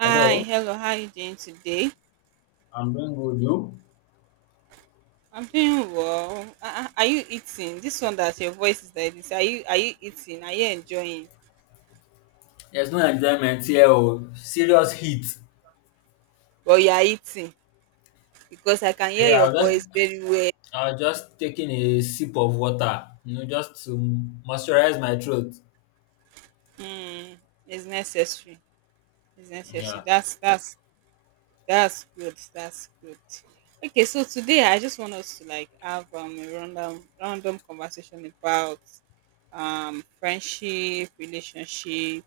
Hi, Hello, hello. How are you doing today? I'm doing good. You? I'm doing well. Are you eating? This one that your voice is like this. Are you eating? Are you enjoying? There's no enjoyment here, oh. Serious heat. Well, you are eating because I can hear Yeah, I your was voice just very well. I was just taking a sip of water, just to moisturize my throat. Mm, it's necessary. It's necessary. Yeah. That's good. That's good. Okay, so today I just want us to like have a random conversation about friendship, relationship,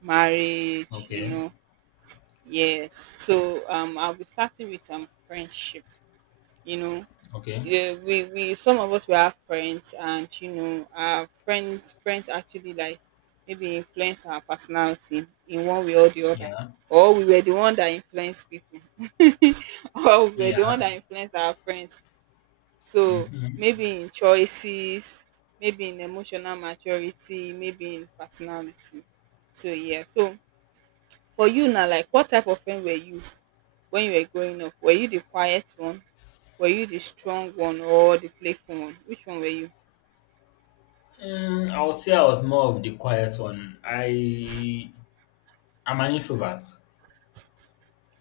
marriage, you Okay. know. Yes. So I'll be starting with friendship. You know, Okay. yeah, we some of us we have friends, and our friends actually like maybe influence our personality in one way or the other, Yeah. or we were the one that influenced people, or we were the one Yeah. that influenced our friends. So Mm-hmm. maybe in choices, maybe in emotional maturity, maybe in personality. So yeah. So for you now, like what type of friend were you when you were growing up? Were you the quiet one? Were you the strong one or the playful one? Which one were you? I would say I was more of the quiet one. I'm an introvert,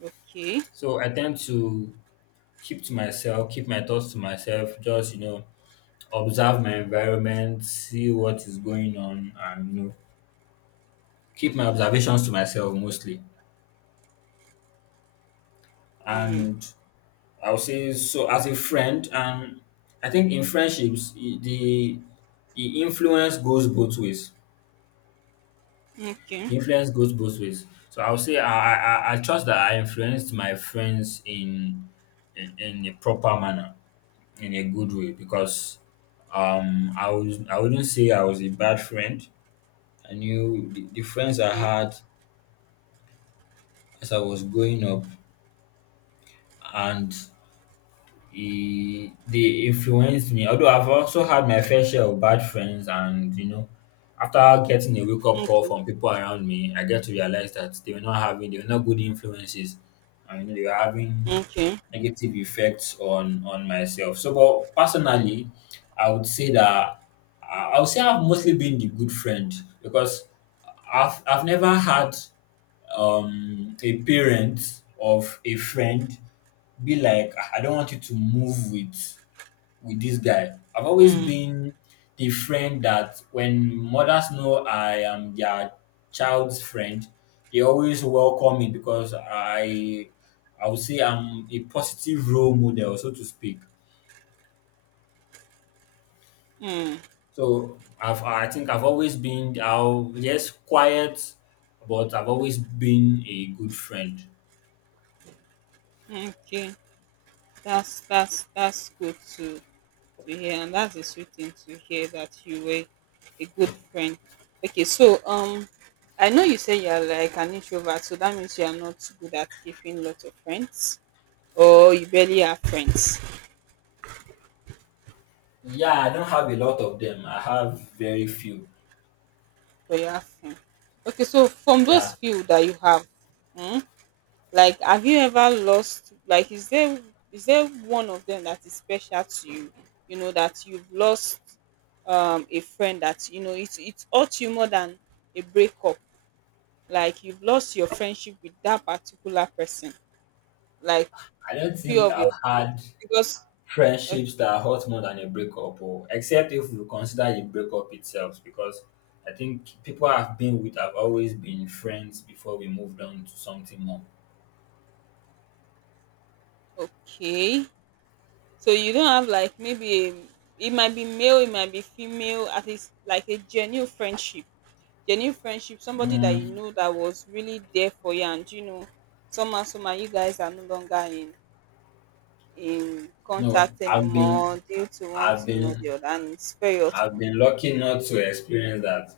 Okay. so I tend to keep to myself, keep my thoughts to myself. Just observe my environment, see what is going on, and keep my observations to myself mostly. Mm. And I would say so as a friend, and I think in friendships the influence goes both ways. Okay. The influence goes both ways. So I would say I trust that I influenced my friends in a proper manner, in a good way, because I wouldn't say I was a bad friend. I knew the friends I Okay. had as I was growing up, and He they influenced me. Although I've also had my fair share of bad friends, and after getting a wake-up call Okay. from people around me, I get to realize that they were not good influences, and they were having Okay. negative effects on myself. So but personally, I would say that I would say I've mostly been the good friend, because I've never had a parent of a friend be like, "Ah, I don't want you to move with this guy." I've always Mm. been the friend that when mothers know I am their child's friend, they always welcome me, because I would say I'm a positive role model, so to speak. Mm. So I think I've always been I'll yes quiet, but I've always been a good friend. Okay. That's good to hear, and that's a sweet thing to hear that you were a good friend. Okay. So I know you say you are like an introvert, so that means you are not good at keeping lots of friends, or you barely have friends. Yeah, I don't have a lot of them. I have very few. For your asking. Okay, so from those Yeah. few that you have, mm, like have you ever lost, like is there one of them that is special to you? You know, that you've lost a friend that you know it's hurt you more than a breakup. Like you've lost your friendship with that particular person. Like I don't few think of your, I've had because okay, friendships that hurt more than a breakup, or except if we consider the breakup itself, because I think people I've been with have always been friends before we moved on to something more. okay. So you don't have like maybe a, it might be male, it might be female, at least like a genuine friendship, somebody that you Mm, know that was really there for you, and you know somehow somehow you guys are no longer in no, contact anymore due to one I've thing or been the other, and it's very I've hurtful. been lucky not to experience that.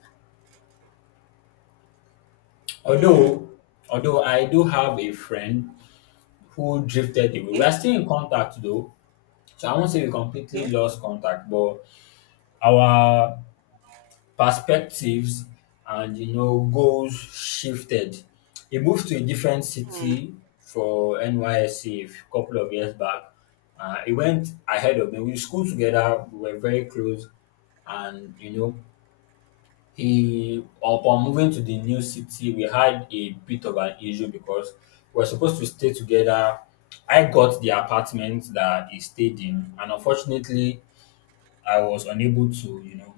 Mm, Although although I do have a friend who drifted away. We okay. are still in contact though. So I won't say we completely Okay. lost contact, but our perspectives and goals shifted. He moved to a different Mm, city for NYSC a couple of years back. He went ahead of me. We schooled together. We were very close, and you know he upon moving to the new city, we had a bit of an issue because we were supposed to stay together. I got the apartment that he stayed in, and unfortunately, I was unable to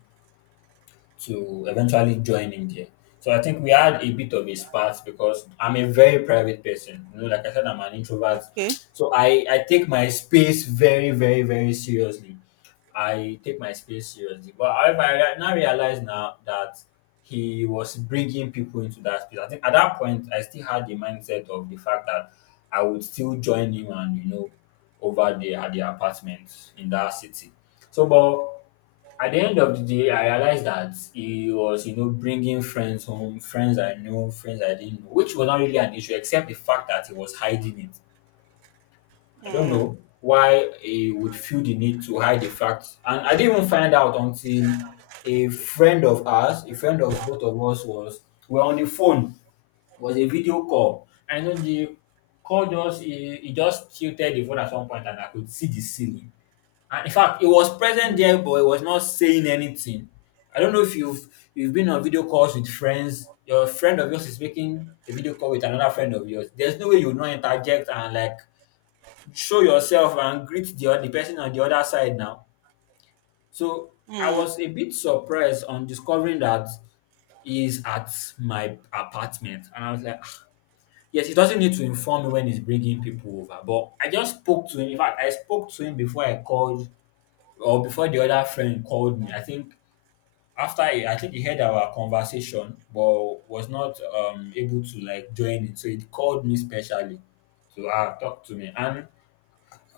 to eventually join him there. So I think we had a bit of a spat because I'm a very private person. You know, like I said, I'm an introvert. okay. So I take my space very, very, very seriously. I take my space seriously. But however, I now realize now that he was bringing people into that space. I think at that point, I still had the mindset of the fact that I would still join him and over there at the apartment in that city. So, but at the end of the day, I realized that he was bringing friends home, friends I know, friends I didn't know, which was not really an issue, except the fact that he was hiding it. I don't Mm, know why he would feel the need to hide the fact. And I didn't even find out until a friend of ours, a friend of both of us were on the phone, was a video call. I know the call just, he just tilted the phone at one point, and I could see the ceiling. And in fact, he was present mm, there, but he was not saying anything. I don't know if you've been on video calls with friends. Your friend of yours is making a video call with another friend of yours. There's no way you will not interject and like show yourself and greet the other person on the other side now. So I mm, was a bit surprised on discovering that he's at my apartment, and I was like, "Ah, yes, he doesn't need to inform me when he's bringing people over." But I just spoke to him. In fact, I spoke to him before I called, or before the other friend called me. I think I think he heard our conversation, but was not able to like join it. So he called me specially to talk to me. And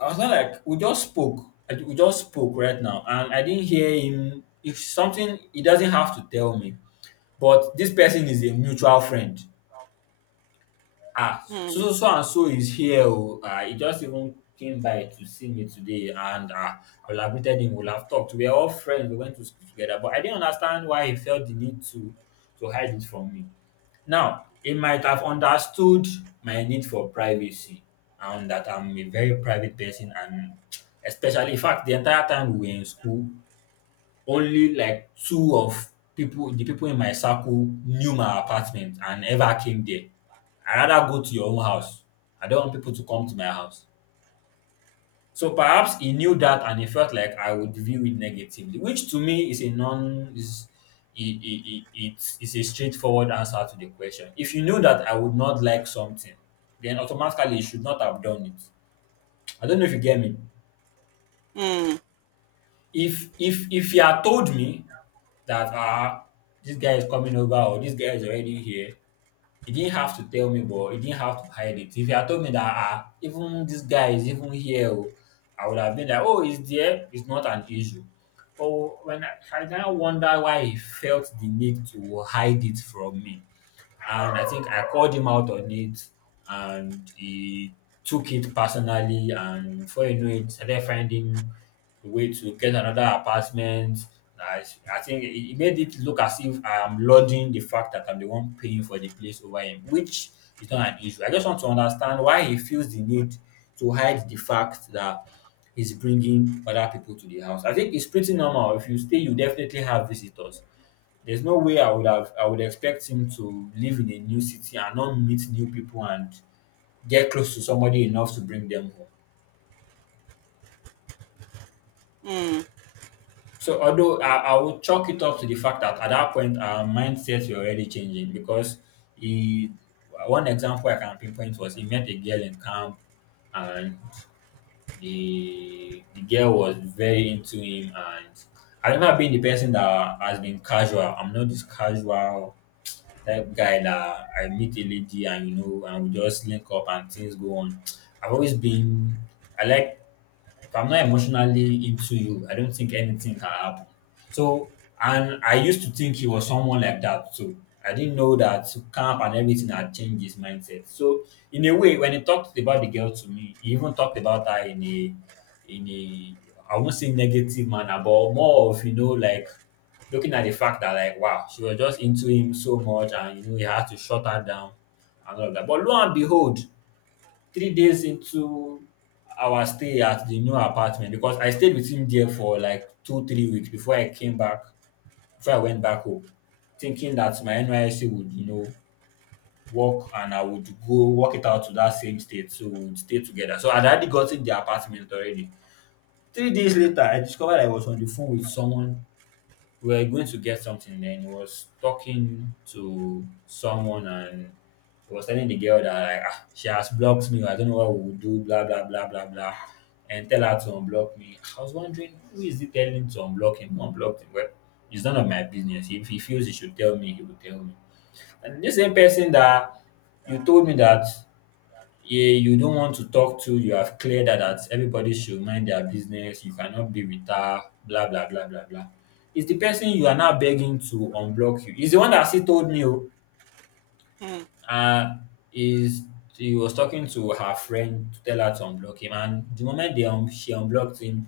I was not, like, we just spoke. We just spoke right now, and I didn't hear him. If something, he doesn't have to tell me. But this person is a mutual friend. Ah, so mm, so so and so is here oh. Ah, he just even came by to see me today, and I would have greeted him, we will have talked. We are all friends, we went to school together, but I didn't understand why he felt the need to hide it from me. Now, he might have understood my need for privacy, and that I'm a very private person, and especially in fact the entire time we were in school, only like two of people the people in my circle knew my apartment and ever came there. I rather go to your own house. I don't want people to come to my house. So perhaps he knew that, and he felt like I would view it negatively, which to me is a non is I- it's a straightforward answer to the question. If you knew that I would not like something, then automatically you should not have done it. I don't know if you get me. mm, If you had told me that this guy is coming over, or this guy is already here. He didn't have to tell me, but he didn't have to hide it. If he had told me that even this guy is even here, oh, I would have been like, oh, he's there. It's not an issue. But when I now wonder why he felt the need to hide it from me. And I think I called him out on it, and he took it personally. And before you know it, started finding a way to get another apartment. I, I think it made it look as if I am lauding the fact that I'm the one paying for the place over him, which is not an issue. I just want to understand why he feels the need to hide the fact that he's bringing other people to the house. I think it's pretty normal. If you stay, you definitely have visitors. There's no way I would expect him to live in a new city and not meet new people and get close to somebody enough to bring them home. mm, So although I would chalk it up to the fact that at that point our mindsets were already changing, because he one example I can pinpoint was he met a girl in camp, and the girl was very into him, and I remember being the person that has been casual. I'm not this casual type guy that I meet a lady and and we just link up and things go on. I've always been I like if I'm not emotionally into you, I don't think anything can happen. So, and I used to think he was someone like that too. I didn't know that camp and everything had changed his mindset. So, in a way, when he talked about the girl to me, he even talked about her in a, I won't say negative manner, but more of like looking at the fact that like, wow, she was just into him so much, and he had to shut her down and all of that. But lo and behold, 3 days into our stay at the new apartment, because I stayed with him there for like two, 3 weeks before I came back, before I went back home, thinking that my NYSC would work and I would go work it out to that same state. So we would stay together. So I'd already gotten the apartment already. 3 days later, I discovered I was on the phone with someone. We were going to get something, then he was talking to someone, and he was telling the girl that, like, ah, she has blocked me, I don't know what we will do, blah blah blah blah blah, and tell her to unblock me. I was wondering, who is he telling to unblock him? Who unblocked him? Well, it's none of my business. If he feels he should tell me, he will tell me. And this same person that you told me that, yeah, you don't want to talk to, you have cleared that, that everybody should mind their business, you cannot be with her, blah, blah, blah, blah, blah. It's the person you are now begging to unblock you. He's the one that still told me, oh, mm, uh is he was talking to her friend to tell her to unblock him, and the moment they she unblocked him,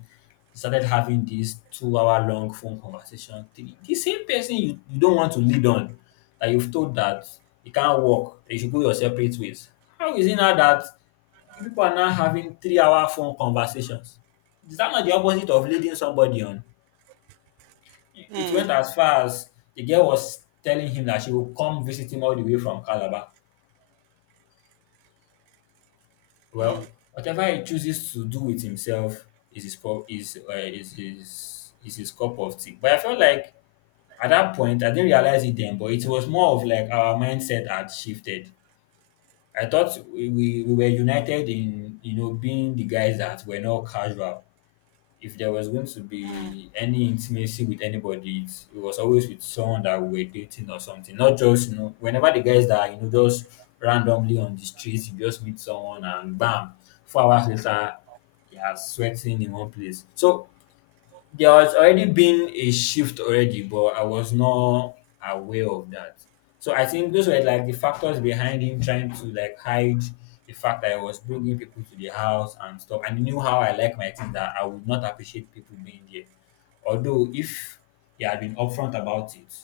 they started having this 2 hour long phone conversation. The same person you don't want to lead on, that you've told that you can't work, you should go your separate ways, how is it now that you people are now having 3 hour phone conversations? Is that not the opposite of leading somebody on? It mm, went as far as the girl was telling him that she will come visit him all the way from Calabar. mm, Well, whatever he chooses to do with himself is his prob- is his cup of tea. But I felt like, at that point, I didn't realize it then, but it was more of like our mindset had shifted. I thought we were united in, you know, being the guys that were not casual. If there was going to mm, be any intimacy with anybody, it was always with someone that we were dating or something. Not just, you know, whenever the guys that, you know, just randomly on the streets, you just meet someone and bam, 4 hours later, you are sweating in one place. So there was already been a shift already, but I was not aware of that. So I think those were like the factors behind him trying to like hide the fact that I was bringing people to the house and stuff. And he knew how I like my things, that I would not appreciate people being there. Although if he had been upfront about it,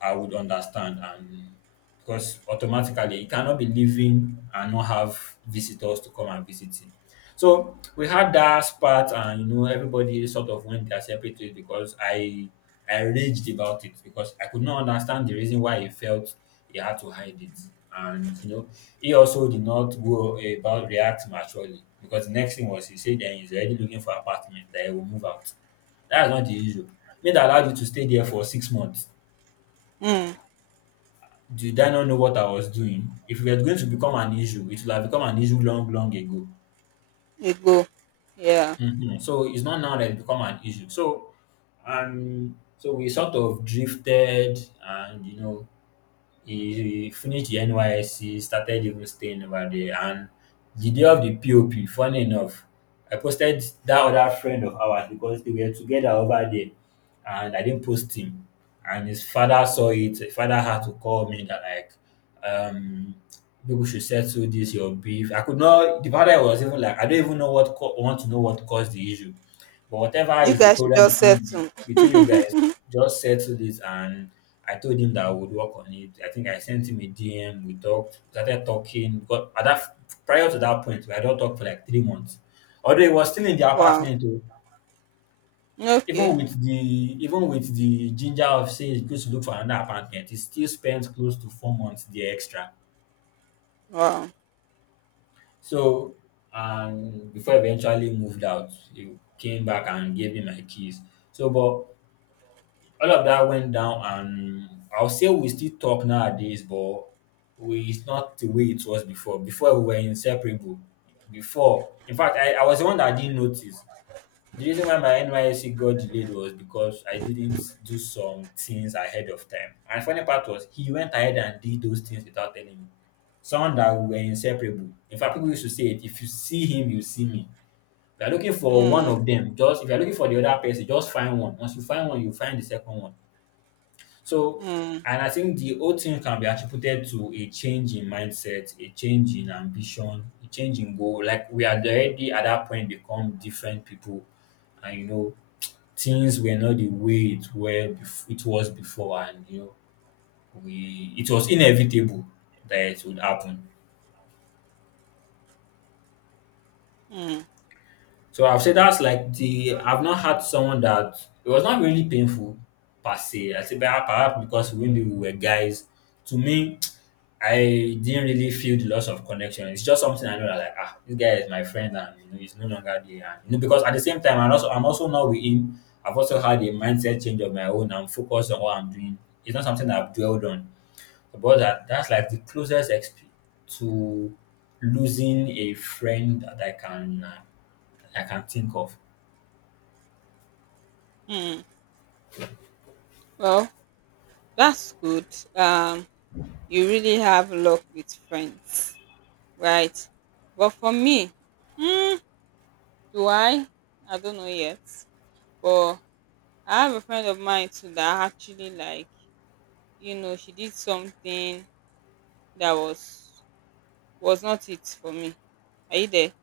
I would understand, and because automatically he cannot be leaving and not have visitors to come and visit him. So we had that spat, and you know, everybody sort of went their separate ways because I raged about it, because I could not understand the reason why he felt he had to hide it. And you know, he also did not go about react maturely, because the next thing was he said that he's already looking for apartment that he will move out. That's not the issue. Me that allowed you to stay there for 6 months, mm. did I not know what I was doing? If it was going to become an issue, it would have become an issue long, long ago. You go. Yeah. Hmm. So it's not now that it's become an issue. So and so we sort of drifted, and you know, he finished the NYSC, started even staying over there. And the day of the POP, funny enough, I posted that other friend of ours because they were together over there, and I didn't post him. And his father saw it. His father had to call me that like, um people should settle this your beef. I could not, the father was even like, I don't even know what want to know what caused the issue. But whatever You is the guys should problem just between the, settle. between you guys, just settled it. And I told him that I would work on it. I think I sent him a DM. We talked, started talking. Got at that, prior to that point, we had not talked for like 3 months. Although he was still in the Wow. apartment, oh, Okay. even with the even with the ginger of say he goes to look for another apartment, he still spent close to 4 months there extra. Wow. So and before I eventually moved out, he came back and gave me my keys. So, but all of that went down. And I'll say we still talk nowadays, but we it's not the way it was before. Before, we were inseparable. Before, in fact, I was the one that didn't notice. The reason why my NYSC got delayed was because I didn't do some things ahead of time. And funny part was he went ahead and did those things without telling me. Someone that we were inseparable. In fact, people used to say it. If you see him, you see me. If you're looking for one Mm, of them, just if you're looking for the other person, just find one. Once you find one, you find the second one. So, mm, and I think the whole thing can be attributed to a change in mindset, a change in ambition, a change in goal. Like we had already at that point become different people, and you know, things were not the way it it was before, and you know, we it was inevitable that it would happen. mm, So I've said that's like the, I've not had someone that it was not really painful per se. I say perhaps because when we were guys, to me, I didn't really feel the loss of connection. It's just something I know, that like, ah, this guy is my friend, and you know, he's no longer there. And, you know, because at the same time I'm also not with him. I've also had a mindset change of my own. I'm focused on what I'm doing. It's not something I've dwelled on. But that's like the closest to losing a friend that I can, I can think of. mm. Well, that's good. Um, you really have luck with friends, right? But for me, mm, do I? I don't know yet. But I have a friend of mine too that actually like she did something that was not it for me. Are you there?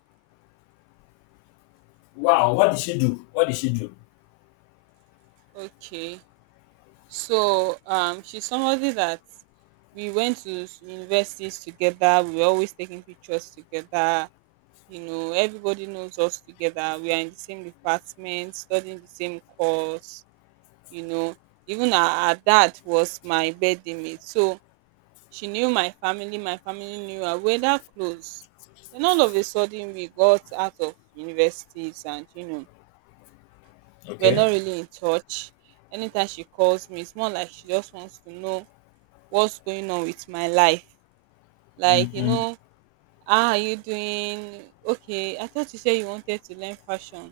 Wow, what did she do? What did she do? Okay. So she's somebody that we went to universities together. We were always taking pictures together, you know, everybody knows us together, we are in the same department studying the same course, you know even our dad was my birthday mate, so she knew my family knew her, we that close. Then all of a sudden we got out of universities and we're not Okay. really in touch. Anytime she calls me, it's more like she just wants to know what's going on with my life, like, Mm-hmm. How are you doing, okay, I thought you said you wanted to learn fashion.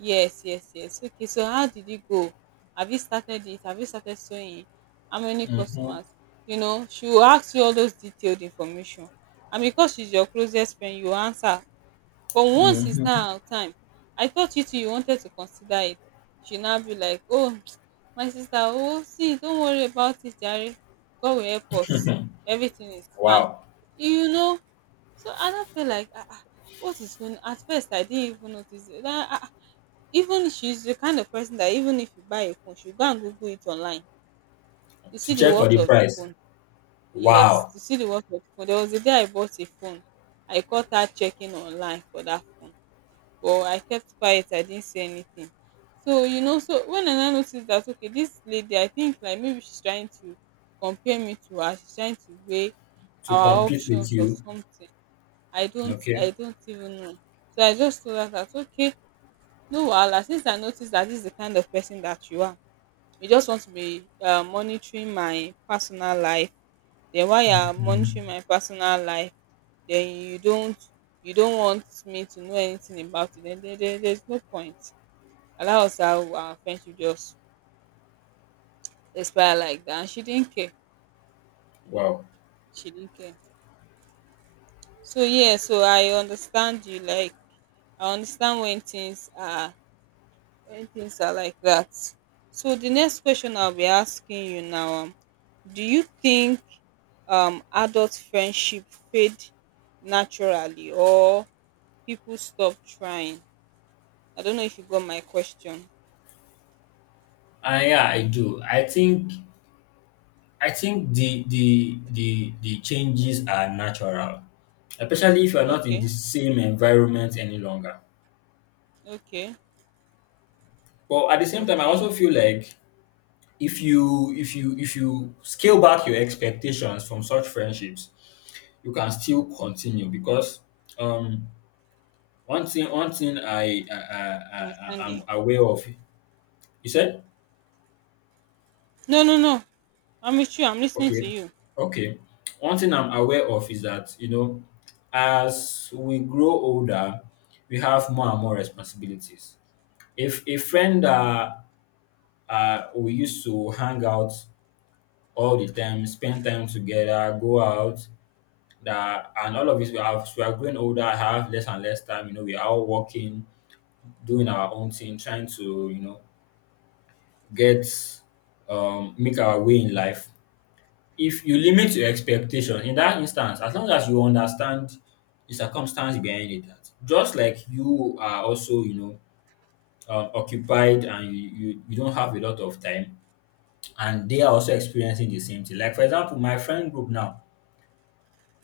Yes, yes, yes. Okay, so how did it go? Have you started it? Have you started sewing? How many Mm-hmm. customers? You know, she will ask you all those detailed information. And because she's your closest friend, you answer. But once it's now Mm-hmm. our time, I thought you too, you wanted to consider it. She now be like, oh, my sister, oh, see, don't worry about it, Jerry. God will help us. Everything is fine. Wow. You know, so I don't feel like, what is going— At first, I didn't even notice it. Even she's the kind of person that even if you buy a phone, she'll go and Google it online to To see the check for worth the of the price. phone. Yes, Wow. to see the worth of the phone. There was a day I bought a phone. I caught her checking online for that phone, but I kept quiet. I didn't say anything. So when I now noticed that okay, this lady, I think like maybe she's trying to compare me to her. She's trying to weigh To our compete with options or you. something. I don't, Okay. I don't even know. So I just told her that okay, no wahala. Since I noticed that this is the kind of person that you are, you just want to be monitoring my personal life. Then while you are Mm. monitoring my personal life, then you don't want me to know anything about it. Then there's no point. Allow us our friendship just expire like that. And she didn't care. Wow. She didn't care. So yeah, so I understand you. Like I understand when things are like that. So the next question I'll be asking you now. Do you think adult friendship fade naturally or people stop trying? I don't know if you got my question. Yeah, I do. I think, I think the the changes are natural, especially if you are not in the Okay. same environment any longer. Okay, But at the same time, I okay, also feel like if you scale back your expectations from such friendships, you can still continue because, um one thing, one thing I, understand I you. am aware of. You said No, no, no, I'm with you, I'm listening to okay, you. okay. One thing I'm aware of is that, you know, as we grow older, we have more and more responsibilities. If a friend that, we used to hang out all the time, spend time together, go out, that and all of this, we are growing older, have less and less time. You know, we are all working, doing our own thing, trying to, you know, get, make our way in life. If you limit your expectation in that instance, as long as you understand the circumstance behind it, that just like you are also, you know, occupied, and you don't have a lot of time, and they are also experiencing the same thing. Like for example, my friend group now,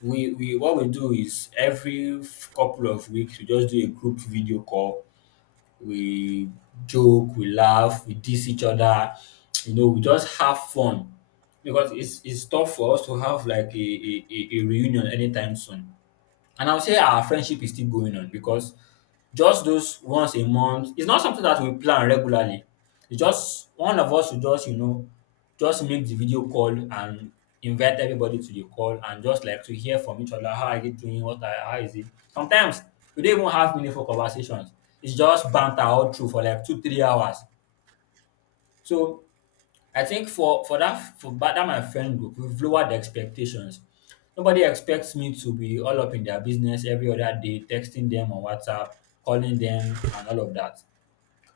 we what we do is every couple of weeks we just do a group video call. We joke, we laugh, we diss each other. You know, we just have fun because it's tough for us to have like a reunion anytime soon. And I'll say our friendship is still going on because just those once a month. It's not something that we plan regularly. It's just one of us will just, you know, just make the video call and invite everybody to the call, and just like to hear from each other. How are you doing? What are, how is it? Sometimes we don't even have meaningful conversations. It's just banter all through for like two, 3 hours. So I think for that my friend group, we've lowered the expectations. Nobody expects me to be all up in their business every other day, texting them on WhatsApp, calling them, and all of that.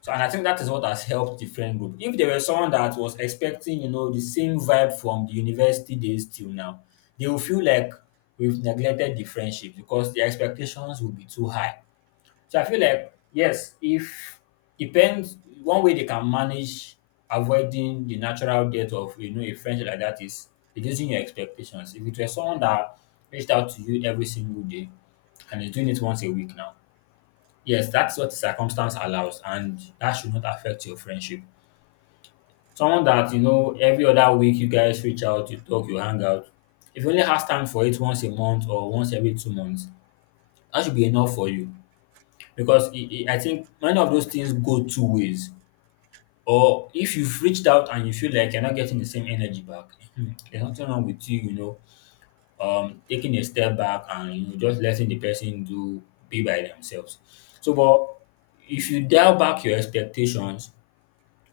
So, and I think that is what has helped the friend group. If there were someone that was expecting, you know, the same vibe from the university days till now, they will feel like we've neglected the friendship because the expectations will be too high. So I feel like, yes, if depends, one way they can manage avoiding the natural death of, you know, a friendship like that, is reducing your expectations. If it were someone that reached out to you every single day and is doing it once a week now, yes, that's what the circumstance allows, and that should not affect your friendship. Someone that you know every other week you guys reach out, you talk, you hang out. If you only have time for it once a month or once every 2 months, that should be enough for you, because I think many of those things go two ways. Or if you've reached out and you feel like you're not getting the same energy back, there's nothing wrong with you taking a step back and just letting the person do be by themselves. So but if you dial back your expectations,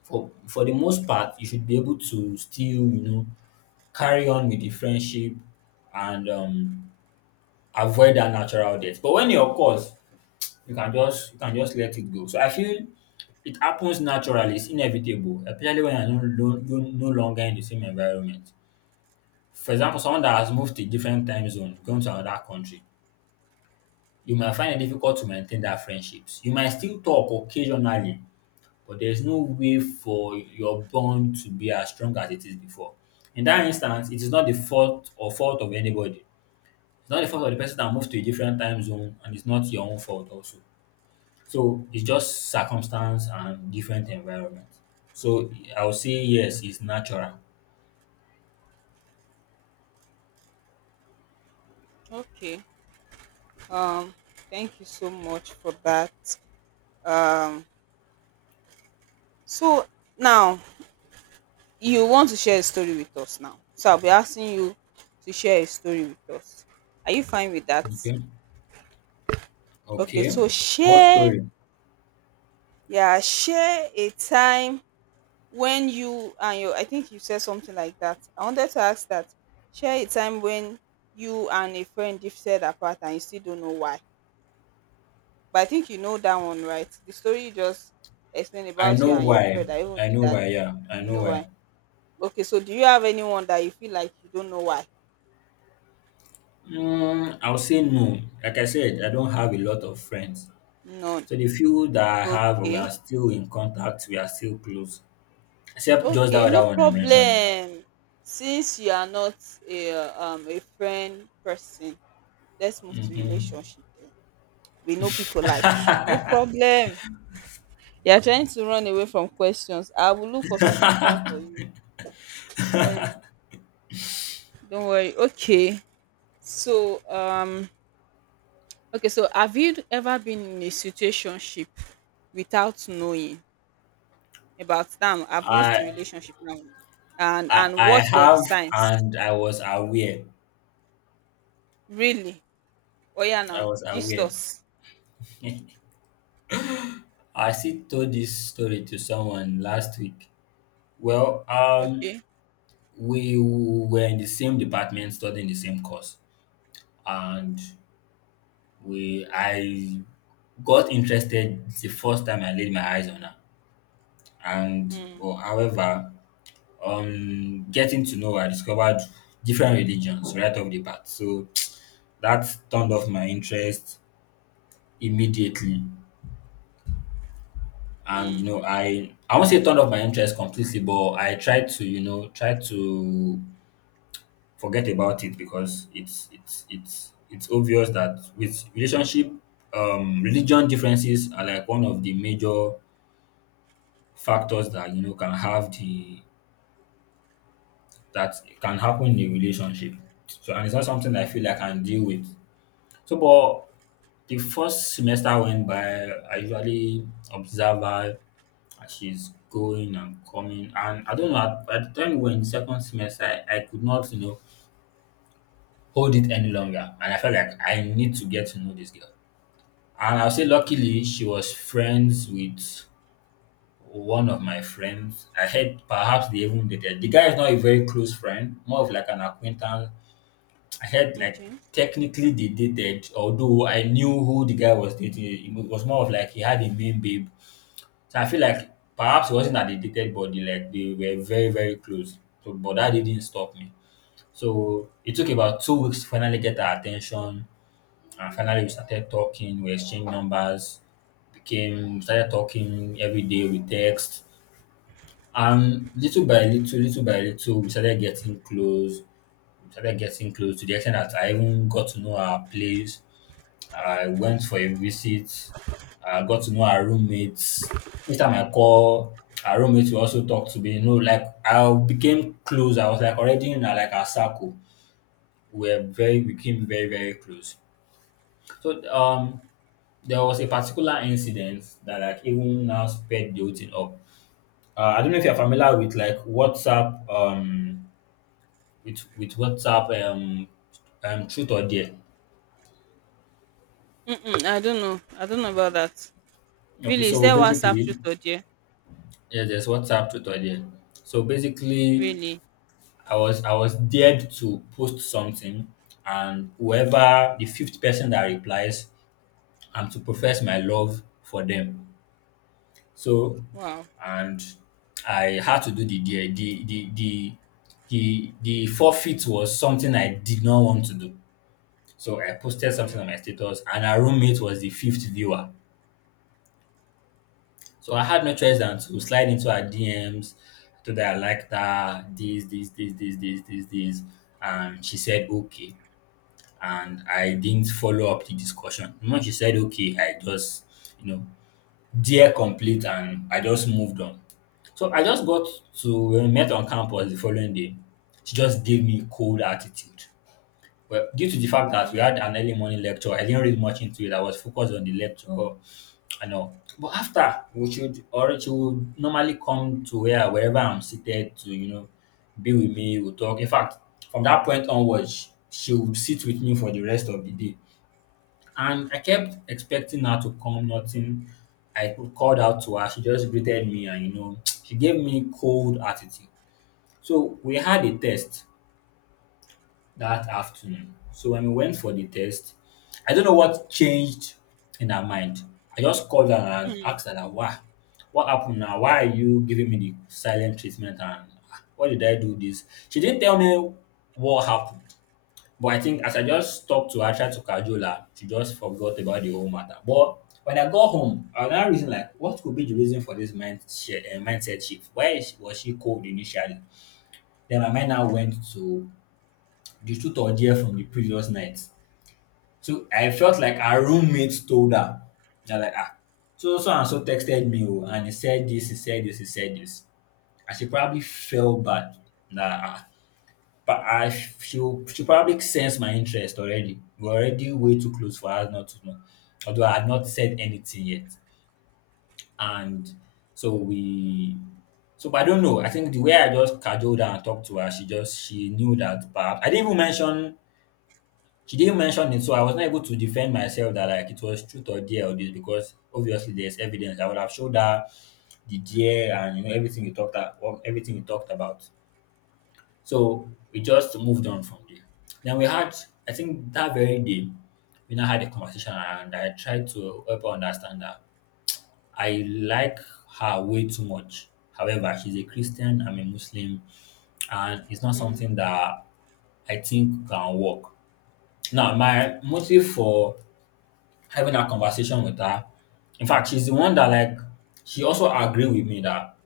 for the most part you should be able to still, carry on with the friendship and avoid that natural death. But when e occurs, you can just let it go. So I feel it happens naturally, it's inevitable, especially when you're no longer in the same environment. For example, someone that has moved to a different time zone, going to another country, you might find it difficult to maintain that friendships. You might still talk occasionally, but there's no way for your bond to be as strong as it is before. In that instance, it is not the fault or fault of anybody. It's not the fault of the person that moved to a different time zone, and it's not your own fault also. So it's just circumstance and different environment. So I'll say yes, it's natural. Okay. um Thank you so much for that. Um so now you want to share a story with us. Now, so I'll be asking you to share a story with us. Are you fine with that? Okay. Okay, Okay. so What share. story? Yeah, share a time when you and your— I think you said something like that. I wanted to ask that. Share a time when you and a friend drifted apart and you still don't know why. But I think you know that one, right? The story you just explained I about you know and your why. friend. I even I did know that. why, yeah. I You know know why. why? Okay, so do you have anyone that you feel like you don't know why? Mm, I'll say no. Like I said, I don't have a lot of friends. None. So the few that I have, we are Okay. still in contact, we are still close. Except just that Okay, no other one I mentioned. problem. Since you are not a friend person, let's move to Mm-hmm. relationship then. We know people like you. No problem. You're trying to run away from questions. I will look for something to find for you. Don't worry. Don't worry. Okay. So, um, okay. So, have you ever been in a situationship without knowing about them? I've moved I, to relationship now, and I and I what were the have signs? and I was aware. Really? Oh yeah, I now was aware. Jesus. I still told this story to someone last week. Well, Okay. we were in the same department studying the same course, and we I got interested the first time I laid my eyes on her. And Mm, well, however, getting to know her, I discovered different religions right off the bat. So that turned off my interest immediately. And you mm, know, I won't say turned off my interest completely, but I tried to, try to forget about it because it's obvious that with relationship religion differences are like one of the major factors that can have the that can happen in a relationship. So and it's not something I feel I can deal with. So but the first semester went by. I usually observe her as she's going and coming, and I don't know by the time we were in second semester, I could not, hold it any longer, and I felt like I need to get to know this girl. And I'll say luckily she was friends with one of my friends. I heard perhaps they even dated. The guy is not a very close friend, more of like an acquaintance. I heard like okay. technically they dated, although I knew who the guy was dating. It was more of like he had a main babe. So I feel like perhaps it wasn't that they dated, but they like they were very, very close. So but that didn't stop me. So it took about 2 weeks to finally get her attention. And finally we started talking, we exchanged numbers, came, started talking every day. We text, and little by little, we started getting close. We started getting close to the extent that I even got to know her place. I went for a visit. I got to know her roommates. Each time I call, her roommates will also talk to me. You know, like I became close. I was like already in a like a circle. We were very, we became very, very close. So there was a particular incident that like even now sped the whole thing up. I don't know if you're familiar with like WhatsApp, with WhatsApp, Truth or Dare. Mm-mm, I don't know. I don't know about that. Okay, Really, is so there WhatsApp basically, truth or dear? yeah, there's WhatsApp Truth or Dare. So basically, Really? I was dared to post something, and whoever the fifth person that replies, I'm to profess my love for them. So Wow. and I had to do the dare. The forfeit was something I did not want to do. So I posted something Mm, on my status, and her roommate was the fifth viewer. So I had no choice than to slide into her DMs, told her I liked her, this, this, this, this, this, this, this. And she said, okay. And I didn't follow up the discussion. When she said, okay, I just, you know, dear complete, and I just moved on. So I just got to, when we met on campus the following day, she just gave me cold attitude. Well, due to the fact that we mhm, had an early morning lecture, I didn't read much into it. I was focused on the lecture and all. But after, we should or she would normally come to where wherever I'm seated to, you know, be with me, we'll talk. In fact, from that point onwards, she would sit with me for the rest of the day. And I kept expecting her to come, nothing. I called out to her, she just greeted me and you know, she gave me cold attitude. So we had a test that afternoon. So when we went for the test, I don't know what changed in her mind. I just called her and mhm. asked her, that, why? What happened now? Why are you giving me the silent treatment? And ah, why did I do this? She didn't tell me what happened. But I think as I just talked to her, tried to cajole her, she just forgot about the whole matter. But when I got home, I was now reason like, what could be the reason for this mindset shift? Was she cold initially? Then my mind now went to the truth or dare from the previous night. So I felt like our roommates told her. They're like, ah, so so and so texted me oh, and he said this, he said this, he said this. And she probably felt bad. Nah, ah, but I she probably sensed my interest already. We're already way too close for us not to know. Although I had not said anything yet. And so we so but I don't know. I think the way I just cajoled her and talked to her, she knew that perhaps I didn't even mention. She didn't mention it, so I was not able to defend myself that like it was truth or dare or this because obviously there's evidence. I would have showed her the dare and you know everything you talked about, everything you talked about. So we just moved on from there. Then we had, I think that very day, we now had a conversation and I tried to help her understand that I like her way too much. However, she's a Christian, I'm a Muslim, and it's not something that I think can work. Now, my motive for having a conversation with her. In fact, she's the one that like she also agreed with me that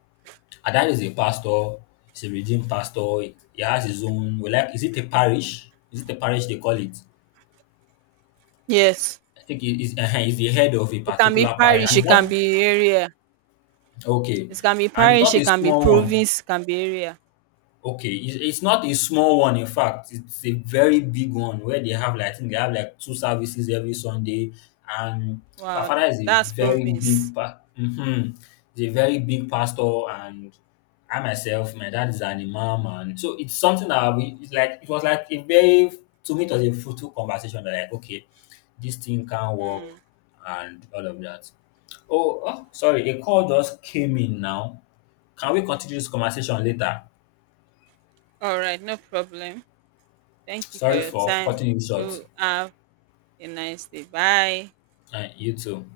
her dad is a pastor, he's a redeemed pastor. He has his own. We like, is it a parish? Is it a parish they call it? Yes. I think he's, he's the head of a It can be particular parish, parish, and it's it can not be area. okay, It can be and it's not parish, it a can be small one. province, it can be area. Okay, it's not a small one, in fact, it's a very big one where they have like I think they have like 2 services every Sunday. And so our Wow, father is a that's very big province. pa, mhm, he's a very big pastor. And I myself, my dad is an imam, and so it's something that we, it's like it was like a very, to me it was a fruitful conversation that like, okay, this thing can work Mm. and all of that. Oh, oh, sorry, a call just came in now. Can we continue this conversation later? All right, no problem. Thank you for Sorry your for time. cutting you short, Do have a nice day. Bye. and you too.